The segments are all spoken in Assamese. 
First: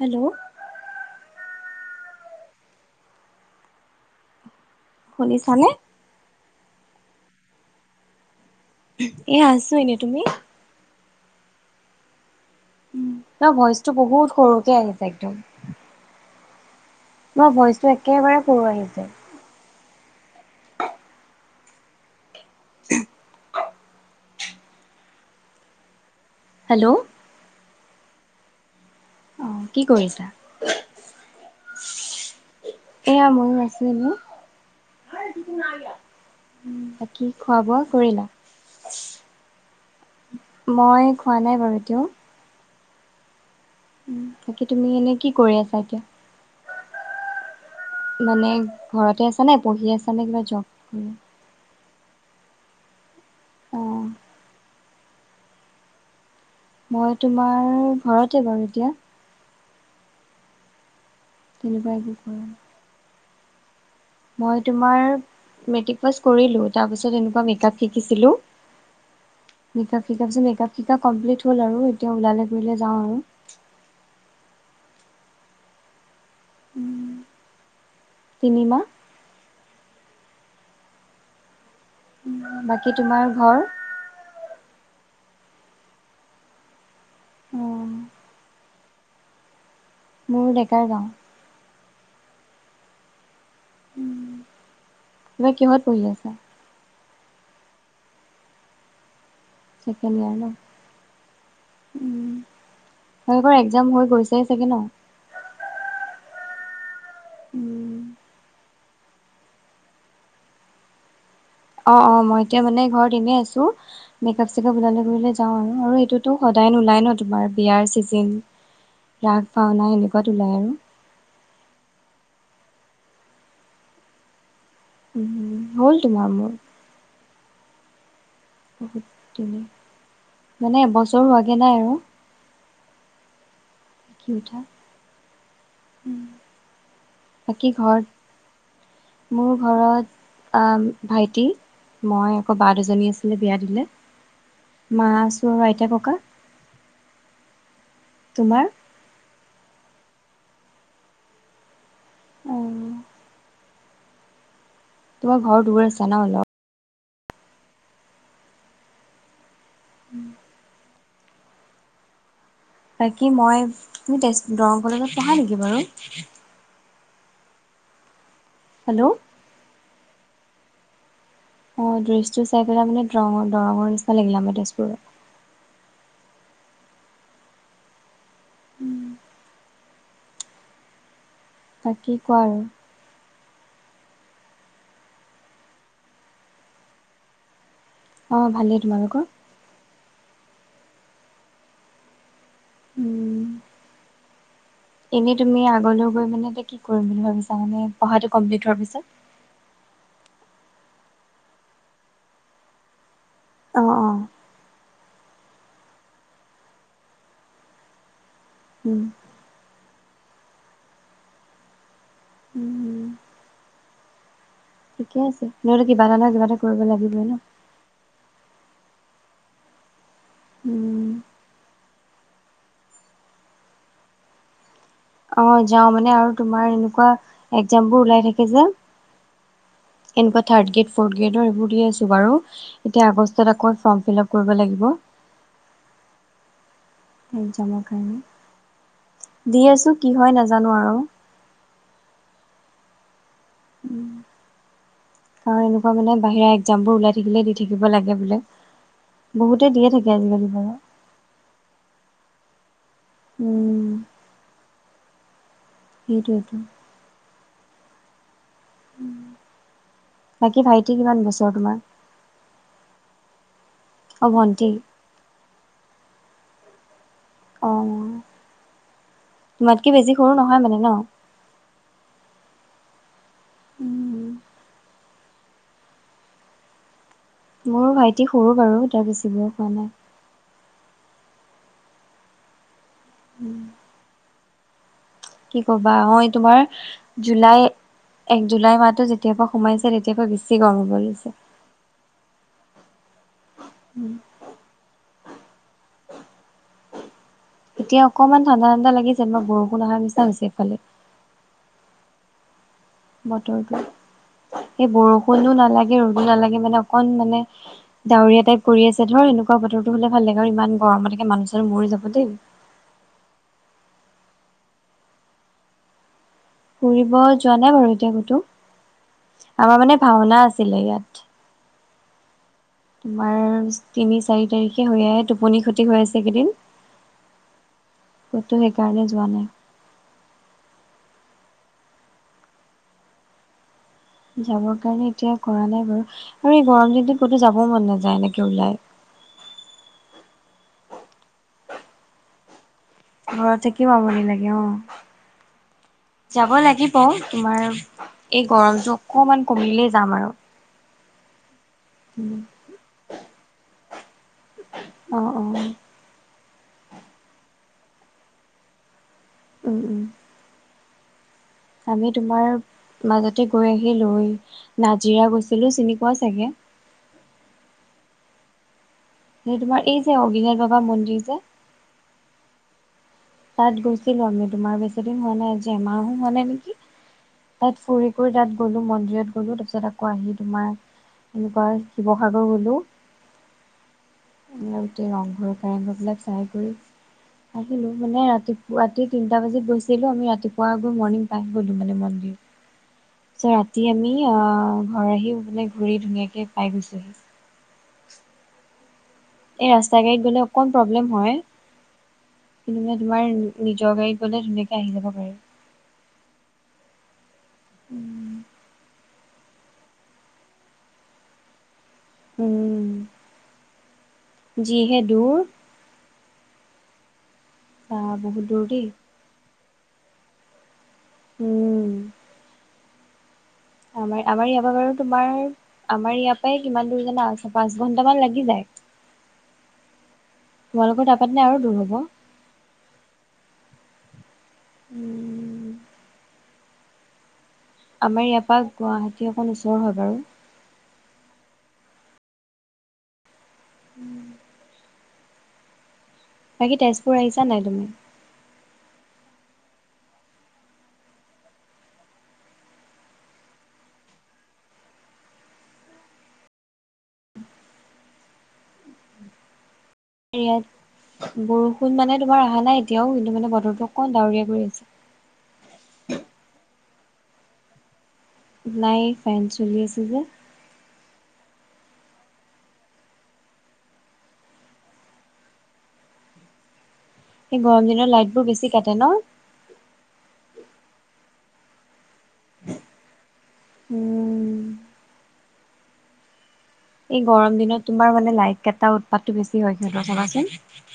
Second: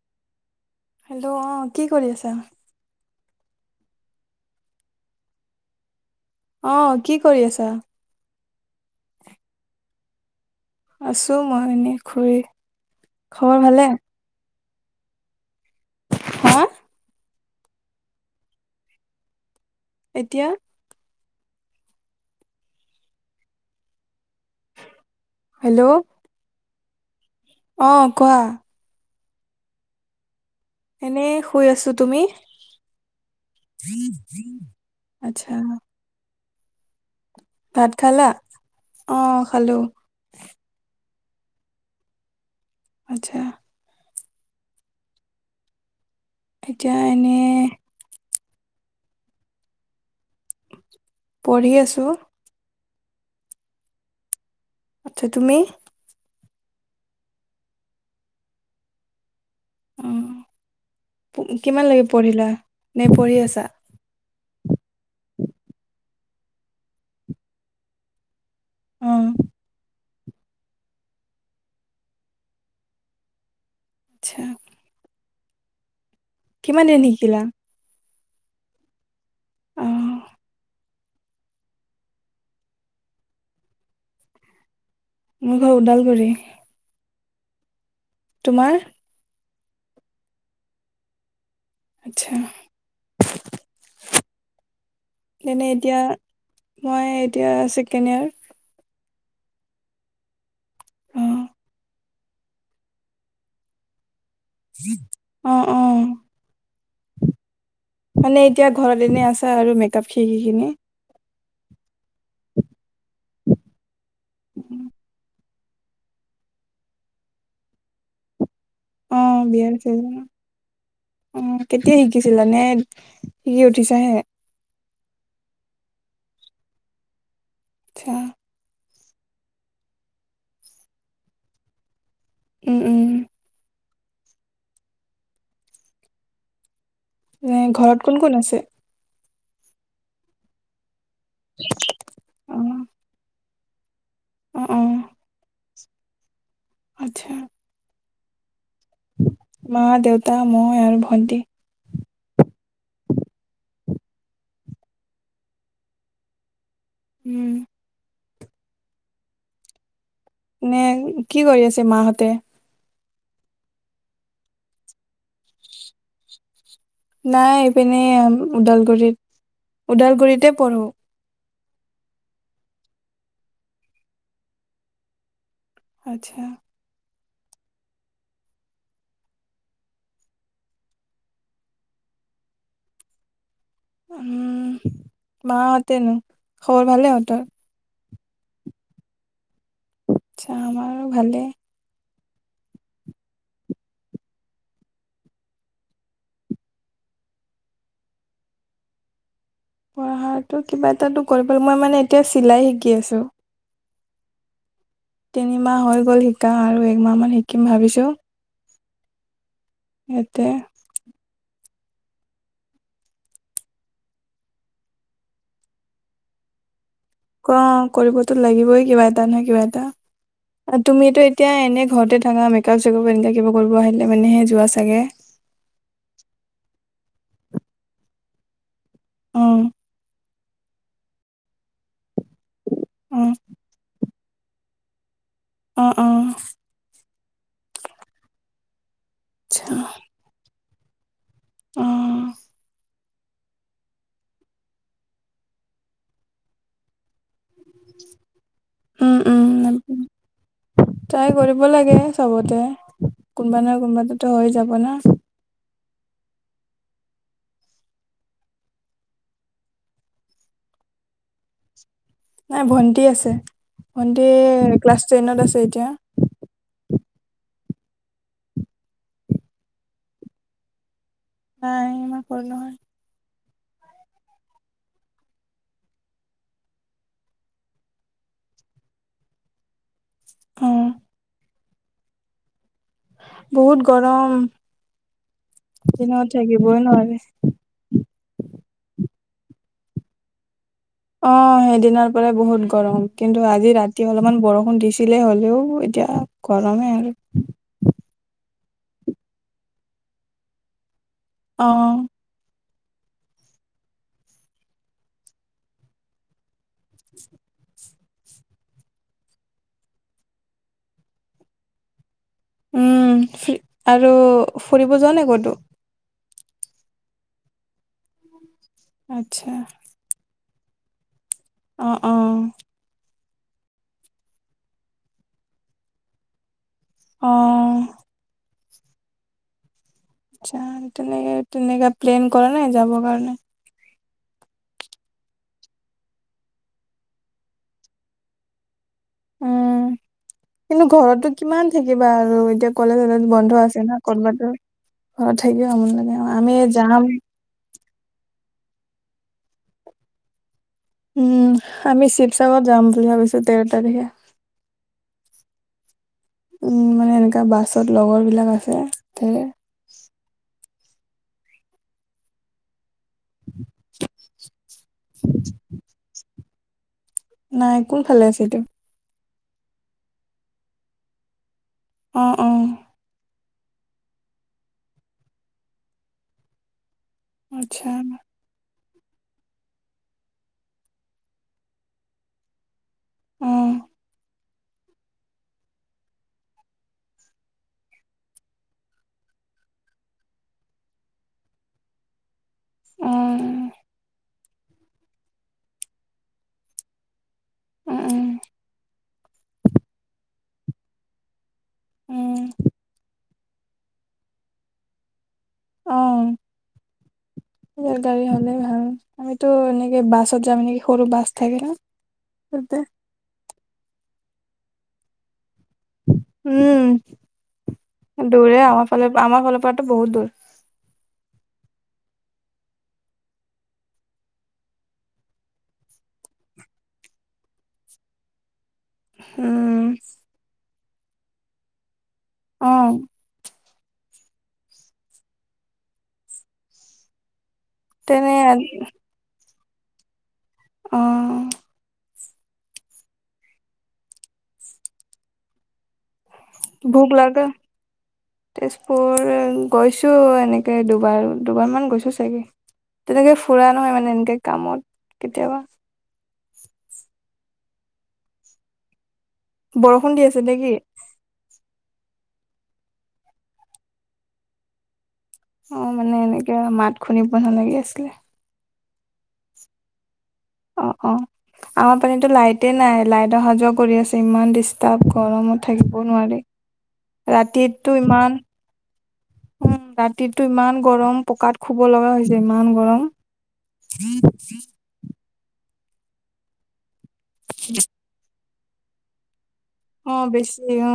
হেল্ল হেল্ল' অঁ কি কৰি আছা? শুনিছা নে? অ কি কৰি আছা? এ আছো এনে। তুমি? আছো মই এনেই শুই। ন ভইচটো বহুত সৰুকে আহিছে একদম। হা! তোমাৰ ভইচটো একেবাৰে সৰু আহিছে? এতিয়া? Hello hello! অ কোৱা। অ কি কৰিছা? এনেই শুই আছো, তুমি? এয়া ময়ো আছোঁ এনে। আচ্ছা কি খোৱা-বোৱা ভাত কৰিলা? খালা অ খালো মই খোৱা নাই বাৰু এতিয়াও। আচ্ছা। বাকী তুমি এনে কি কৰি আছা এতিয়া? এতিয়া এনে। মানে ঘৰতে আছা নে পঢ়ি আছা নে কিবা জব কৰি। পঢ়ি আছোঁ। অ আচ্ছা তুমি? মই তোমাৰ ঘৰতে বাৰু এতিয়া। অ, প কিমান তেনেকুৱা লাগে একো কৰা পঢ়িলা নাই নে পঢ়ি আছা? মই তোমাৰ মেট্ৰিক পাছ কৰিলো তাৰপাছত এনেকোৱা মেকআপ শিকিছিলো। অ মিকআপ শিকাৰ পিছত মিকআপ শিকা কমপ্লিট হল আৰু এতিয়া ওলালে কৰিলে যাওঁ আৰু। আচ্ছা। কিমান দিন শিকিলা? তিনিমাহ। অহ। বাকী তোমাৰ ঘৰ? মোৰ ঘৰ ওদালগুৰি। অ। তোমাৰ? মোৰ ডেকাৰ গাঁও। আচ্ছা, এইবাৰ এনেই কিহত এতিয়া পঢ়ি আছা? মই এতিয়া ছেকেণ্ড ইয়েৰ। ছেকেণ্ড ইয়াৰ ন। অহ। তোমালোকৰ একজাম হৈ গৈছে। অ অ। উম। মানে এতিয়া ঘৰত এনে আছা আৰু মেকাপ শিকি কিনি। অ অ মই এতিয়া মানে ঘৰত এনে আছো মেকাপ চেকাপ ওলালে কৰিলে যাওঁ আৰু এইটোতো সদায় নোলাই ন তোমাৰ বিয়াৰ চিজেন অ ৰাস বিয়াৰ ভাওনা চিজন এনেকুৱাত ওলাই আৰু। অ কেতিয়া শিকিছিলা নে শিকি উঠিছাহে? উম হ'ল তোমাৰ মোৰ। আচ্ছা। [unintelligible] মানে, এবছৰ হোৱাগে নাই আৰু। উম! উম! কি উঠা? এ বাকী কোন কোন আছে ঘৰত? মোৰ ঘৰত আঁ ভাইটি, মই, অ আকৌ বা দুজনী আছিলে, বিয়া দিলে। অ অ মা আছো আৰু আইতা, ককা। আচ্ছা। তোমাৰ? মা, দেউতা, মই আৰু ভন্টি। অহ। তোমাৰ ঘৰ দূৰ আছে, ন' অলপ? উম! নে, কি কৰি আছে, মাহঁতে? বাকী, মই, তুমি তেজ, দৰং কলেজত পঢ়া নেকি বাৰু? নাই, এইপিনে ওদালগুড়িত, হেল্ল' ওদালগুড়িতে পঢ়োঁ। অ'! দৃশ্যটো চাই পেলাই মানে, দৰঙৰ- দৰঙৰ নিচিনা লাগিলে। আমাৰ তেজপুৰত আচ্ছা! বাকী, কোৱা আৰু? উম! মাহঁতেনো, খবৰ ভালে ইহঁতৰ। অ'! ভালেই, তোমালোকৰ? আচ্ছা! আমাৰো ভালেই। উম! এনেই তুমি, আগলৈ গৈ মানে, কিটোত, কি কৰিম বুলি ভাবিছা? মানে, পঢ়াটো কমপ্লিট হোৱাৰ পিছত। পঢ়াটো, কিবা এটাটো কৰিবলে, মই মানে, এতিয়া চিলাই শিকি আছোঁ। অ' অ'! তিনিমাহ হৈ গ'ল শিকা আৰু এক মাহ মান শিকিম ভাবিছোঁ! উম! এতিয়া? উম ঠিকে আছে। নহ'লে, কিবা এটা নহয়, কিবা এটা কৰিব লাগিবই ন'। অ'! কৰিবতো লাগিবই, কিবা এটা নহয়, কিবা এটা। আৰু উম তুমিতো, এতিয়া এনে ঘৰতে থাকা? মেকআপ-চেকাপ এনেক কিবা কৰিব আহিলে, মানেহে যোৱা চাগে? অ'! যাওঁ। মানে, আৰু তোমাৰ এনেকুৱা, একজাম বোৰ ওলাই থাকে যে। উম! এনেকুৱা, থাৰ্ড গ্ৰেড, ফৰ্থ গ্ৰেডৰ, এইবোৰ দি আছোঁ বাৰু। এতিয়া, অ আগষ্টত আকৌ, ফৰ্ম- ফিলাপ কৰিব লাগিব। অ' অ'! একজামৰ কাৰণে, দি আছোঁ, কি হয় নাজানোঁ আৰু। উম! কাৰণ, এনেকুৱা মানে, বাহিৰা একজাম বোৰ ওলাই থাকিলে, দি থাকিব লাগে বোলে, উম বহুতে উম দিয়ে থাকে, আজিকালি বাৰু। ট্ৰাই কৰিব লাগে চবতে। কোনোবা নহয়, উম কোনোবাটোতো হৈ যাব না। ভিডিঅ'টো। বাকী, ভাইটি কিমান বছৰ তোমাৰ? নাই, ভণ্টি আছে। ভন্টি ক্লাছ টেনত আছে, এতিয়া। অ'! তোমাতকৈ বেছি সৰু নহয়, মানে ন'? নাই, ইমান সৰু নহয়। উম! মোৰ ভাইটি সৰু বাৰু। তাৰ বেছি বয়স হোৱা নাই। উম! বহুত গৰম! কি ক'বা! দিনত মই তোমাৰ থাকিবই নোৱাৰি জুলাই এক জুলাই মাহটো, যেতিয়াৰ পৰা সোমাইছে। তেতিয়াপা, বেছি গৰম হ'ল। অ'! সেইদিনাৰ পৰাই বহুত গৰম! কিন্তু, আজি ৰাতি অলপমান বৰষুণ দিছে। দিলে হ'লেও এতিয়া গৰমে আৰু। এতিয়া অকমান ঠাণ্ডা ঠাণ্ডা লাগিছে বা বৰষুণ আহা নিচিনা হৈছে ইফালে। অ। বতৰটো, এই বৰষুণো নালাগে, ৰ'দো নালাগে মানে, অকল মানে, ডাৱৰীয়া টাইপ কৰি আছে, ধৰ এনেকুৱা, বতৰটো হ'লে ভাল লাগে। আৰু ইমান গৰমত মানুহ-চানুহ মৰি যাব দেই। উম! [unintelligible] আৰু ফুৰিব যোৱা নাই ক'তো? ফুৰিব যোৱা নাই বাৰু এতিয়া কতো আচ্ছা আমাৰ মানে ভাওনা আছিলে ইয়াত। অ অ। তোমাৰ তিনি চাৰি তাৰিখে হৈ আহ আহে টোপনি খতি হৈ আছে এইকেদিন। অ। ত সেইকাৰণে যোৱা নাই। আত্চ্ছা তেনেকে তেনেকে প্লেন কৰা নাই যাবৰ কাৰণে। যাবৰ কাৰণে এতিয়া কৰা নাই বাৰু আৰু এই গৰম দিনটোত ক'তো যাব মন নাযায় এনেকে ওলাই। উম কিন্তু ঘৰটো কিমান থাকিবা আৰু এতিয়া কলেজলোত ঘৰত বন্ধ আছে থাকিও না আমনি ক'তবা লাগে যাম, অ ঘৰত থাকিও আমনি লাগে আও যাব আমি লাগিব যাম। তোমাৰ এই গৰমটো অকণমান কমিলেই যাম আৰু। উম আমি শিৱসাগৰত যাম বুলি ভাবিছো তেৰ তাৰিখে। অ অ। উম মানে এনেকা বাছত লগৰ বিলাক আছে, থাকে। ওম ওম। আমি তোমাৰ মাজতে গৈ আহি লৈ নাজিৰা গৈছিলো চিনি পোৱা চাগে। নাই কোনফালে আছে এইটো। তোমাৰ এই যে অগ্নিনাথ বাবা মন্দিৰ যে অ অ। তাত গৈছিলো আমি তোমাৰ বেছিদিন হোৱা নাই আজি এমাহো হোৱা নাই নেকি? তাত আচ্ছা ফুৰি কৰি তাত গ'লো মন্দিৰত গ'লো তাৰপিছত আকৌ আহি তোমাৰ এনেকুৱা শিৱসাগৰ গ'লোঁ। উহ। গোটেই ৰংঘৰ কাৰেংঘৰ বিলাক চাই কৰি আহিলো মানে ৰাতিপুৱ ৰাতি তিনিটা বজাত গৈছিলো আমি ৰাতিপুৱা গৈ মৰ্ণিং পাই গলো মানে মন্দিৰ। [unintelligible] ছে ৰাতি আমি অ ঘৰ আহি বোনে ঘূৰি ধুনীয়াকে পাই গৈছো হি। উম, [inaudible] এই ৰাস্তা গাড়ীত গ'লে অকণ প্ৰব্লেম হয় উম কিন্তু মানে তোমাৰ নিজৰ গাড়ী গ'লে ধুনীয়াকে আহি যাব পাৰি। অ', নিজৰ গাড়ী হলে ভাল। আমিতো এনেকে বাছত যাম নেকি, সৰু বাছ থাকে না। উম যিহে দূৰ। বা উম বহুত দূৰে দূৰ দেই আমাৰ ফালৰ আমাৰ ফালৰ পৰাতো বহুত দূৰ। উম। আমাৰ আমাৰ ইয়াৰ পা বাৰু তোমাৰ আমাৰ ইয়াৰ পৰাই কিমান দূৰ জানা পাঁচ ঘণ্টামান লাগি যায়। উম। তোমালোকৰ তা পা তেনে আৰু দূৰ হ'ব? অ। উম। আমাৰ তেনে ইয়াৰ পা গুৱাহাটী অকণমান ওচৰ হয় বাৰু। অহ। উম। ভোক তেজপুৰ আহিছা লাগে। নাই তুমি তেজপুৰ গৈছোঁ এনেকে, দুবাৰ দুবাৰমান গৈছোঁ চাগে! তেনেকৈ ফুৰা নহয় মানে এনেকে কামত কেতিয়াবা বৰষুণ দি আছে ইয়াত নেকি? বৰষুণ মানে তোমাৰ অহা নাই এতিয়াও, কিন্তু মানে বতৰটো অকণমান ডাৱৰীয়া কৰি আছে। অ মানে এনেকে মাত খুন্দিব নলগীয়া আছিলে। নাই ফেন চলি আছে যে। অ অ। আমাৰ পিনেতো লাইটে নাই লাইট অহা যোৱা কৰি আছে ইমান ডিষ্টাৰ্ব গৰমত থাকিব নোৱাৰি। সেই গৰম ৰাতিটো দিনত ইমান লাইটবোৰ বেছি কাটে ন? উম, ৰাতিটো ইমান গৰম পকাত শুব লগা হৈছে। ইমান গৰম। উম এই গৰম দিনত তোমাৰ মানে লাইট কেইটা উৎপাতটো বেছি হয়। সিহঁতৰ অ' চাবাচোন বেছি অ।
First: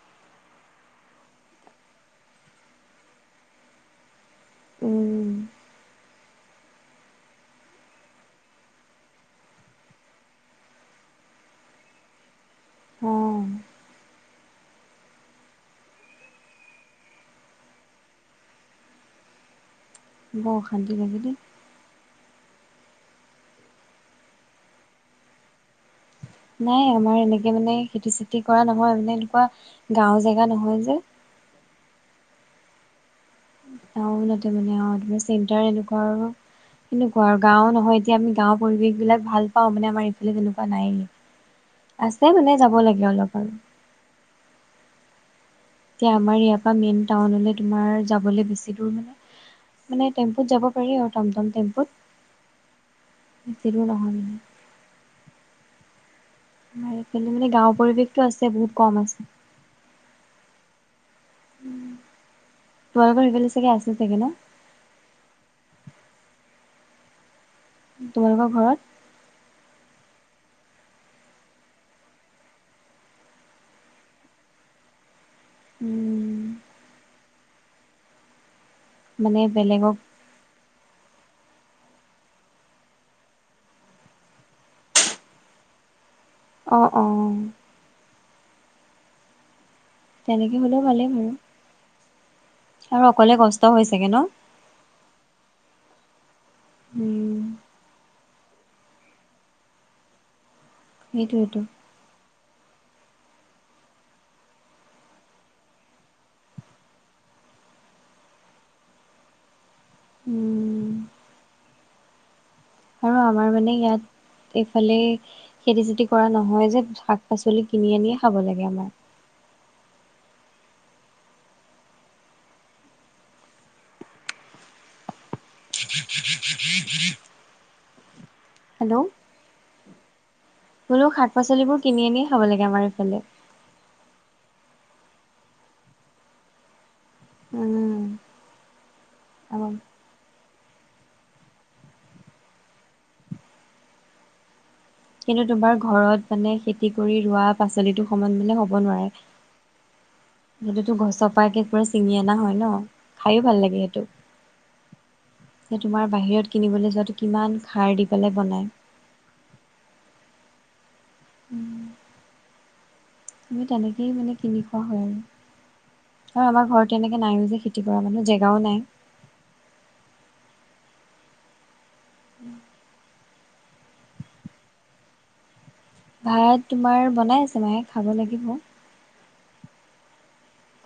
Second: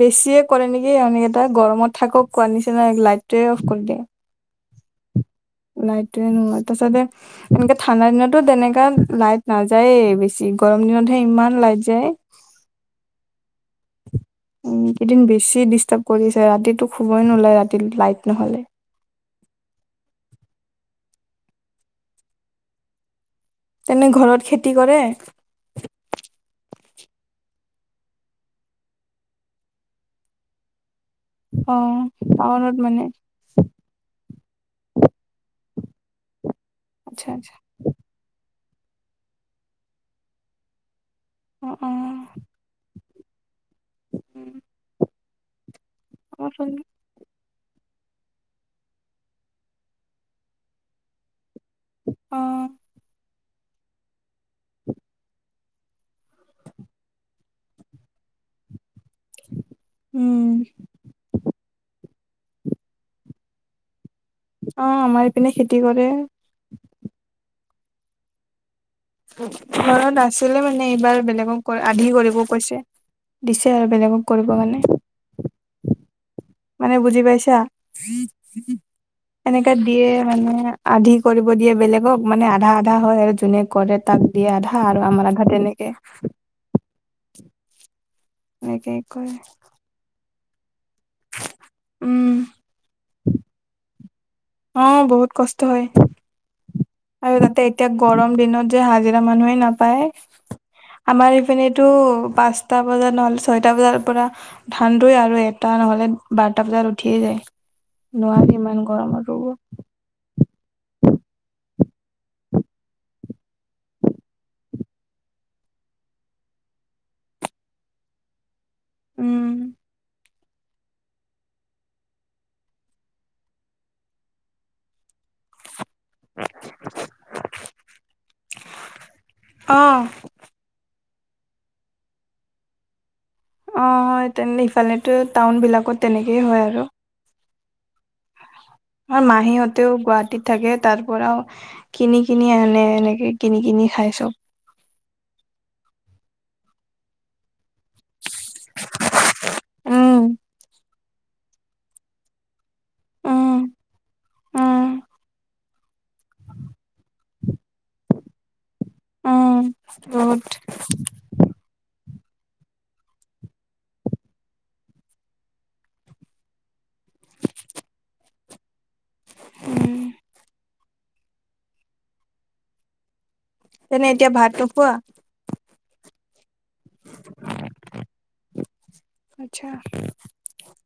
বেছিয়ে কৰে নেকি ইহঁতি কেইটা, গৰমত থাকক কোৱাৰ নিচিনাই লাইটোৱে অফ কৰি দিয়ে। উম লাইটোৱে এনেকুৱা, তাপিছতে এনেকে ঠাণ্ডা দিনতো তেনকা লাইট নাযায়েই বেছি, গৰম দিনতহে ইমান লাইট যায়। অঁ এইকেইদিন বেছিয়ে ডিষ্টাৰ্ব কৰিছে, ৰাতিটো শুৱই নোলাই ৰাতি লাইট নহ'লে। বৰ অশান্তি লাগে দেই। তেনে ঘৰত খেতি কৰে? নাই আমাৰ এনেকে মানে খেতি চেতি কৰা নহয় মানে, এনেকুৱা গাঁৱৰ জেগা নহয় যে। অ, টাউনত মানে? টাউনতে মানে আও, চেণ্টাৰ এনেকুৱা আৰু আচ্ছা এনেকুৱা আৰু আচ্ছা গাঁৱৰ নহয় এতিয়া আমি গাঁৱৰ পৰিৱেশবিলাক ভাল পাওঁ মানে, আমাৰ ইফালে তেনেকুৱা নাইয়ে। অ' অ'। আছে মানে যাব লাগে অলপমান। উম। এতিয়া আমাৰ ইয়াৰ পৰা মেইন টাউনলৈ তোমাৰ যাবলৈ বেছি দূৰ মানে, মানে টেম্পুত যাব পাৰি আৰু টমটম টেম্প অহ বেছিদূৰ নহয় মানে। মানে গাঁৱৰ পৰিৱেশটোও আছে, বহুত কম আছে। উম তোমালোকৰ সেইফালে চাগে, আছে চাগে ন? অ' আমাৰ ইপিনে খেতি কৰে। তোমালোকৰ ঘৰত? ঘৰত আছিলে মানে এইবাৰ, বেলেগক আধি কৰিব কৈছে। দিছে আৰু বেলেগক কৰিবৰ কাৰণে। উম। মানে বুজি পাইছা? মানে এনেকে বেলেগক দিয়ে মানে আধি কৰিব দিয়ে বেলেগক, মানে আধা আধা হয় আৰু যোনে কৰে তাক দিয়া আধা আৰু আমাৰ আধা তেনেকে। অ অ। হেনেকে কৰে। তেনেকৈ হ'লেও ভালেই বাৰু, উম আৰু অকলে কষ্ট হয় চাগে ন? অ বহুত কষ্ট হয়, উম আৰু তাতে এতিয়া গৰম দিনত যে হাজিৰা মানুহে নাপায়। আমাৰ সেইটোৱেতো। এইপিনেটো পাঁচ টা বজাত নহ'লে ছয়টা বজাৰ পৰা ধান দুই আৰু এটা নহলে বাৰটা বজাত উঠিয়ে যায়, নোৱাৰি ইমান গৰমত। [unintelligible] উম। [inaudible] আৰু আমাৰ মানে ইয়াত এইফালে খেতি চেতি কৰা নহয় যে, শাক-পাচলি কিনি আনিয়ে খাব লাগে আমাৰ। উম। [unintelligible] হেল্ল'। অ। বোলো শাক-পাচলিবোৰ কিনি আনি খাব লাগে আমাৰ ইফালে। অ তেন্তে ইফালেটো টাউনবিলাকত তেনেকেই হয় আৰু। উম। মাহীহঁতেও গুৱাহাটীত থাকে, তাৰ পৰাও কিনি কিনি আনে এনেকে। কিনি কিনি খাই চব। কিন্তু তোমাৰ ঘৰত মানে খেতি কৰি ৰোৱা পাচলিটো সমান মানে হ'ব নোৱাৰে। উম সেইটোতো গছৰ পা একে পুৰা ছিঙি আনা হয় ন? খাইও ভাল উম লাগে সেইটো। উম সে তোমাৰ বাহিৰত কিনিবলে যোৱাটো কিমান খাৰ দি পেলাই বনায়। অ, বহুত। উম। তুমি তেনেকেই মানে কিনি খোৱা হয় আৰু। আৰু আমাৰ ঘৰত এনেকে নাইও যে খেতি কৰা মানুহ, জেগাও নাই। উম। [inaudible] তেনে এতিয়া ভাত নোখোৱা? ভাত তোমাৰ বনাই আছে মায়ে, খাব লাগিব। আটছা।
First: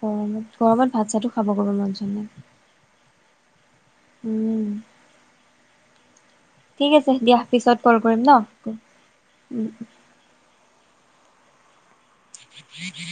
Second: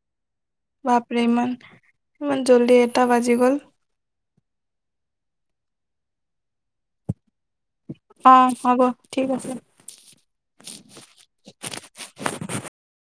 গৰমত গৰমত ভাত-চাতো খাব বব মন যোৱা নাই। ইমান জল্দি এটা বাজি গ'ল। উম। ঠিক আছে দিয়া পিছত কল কৰিম অ ন। হ'ব ঠিক আছে। উম। [inaudible]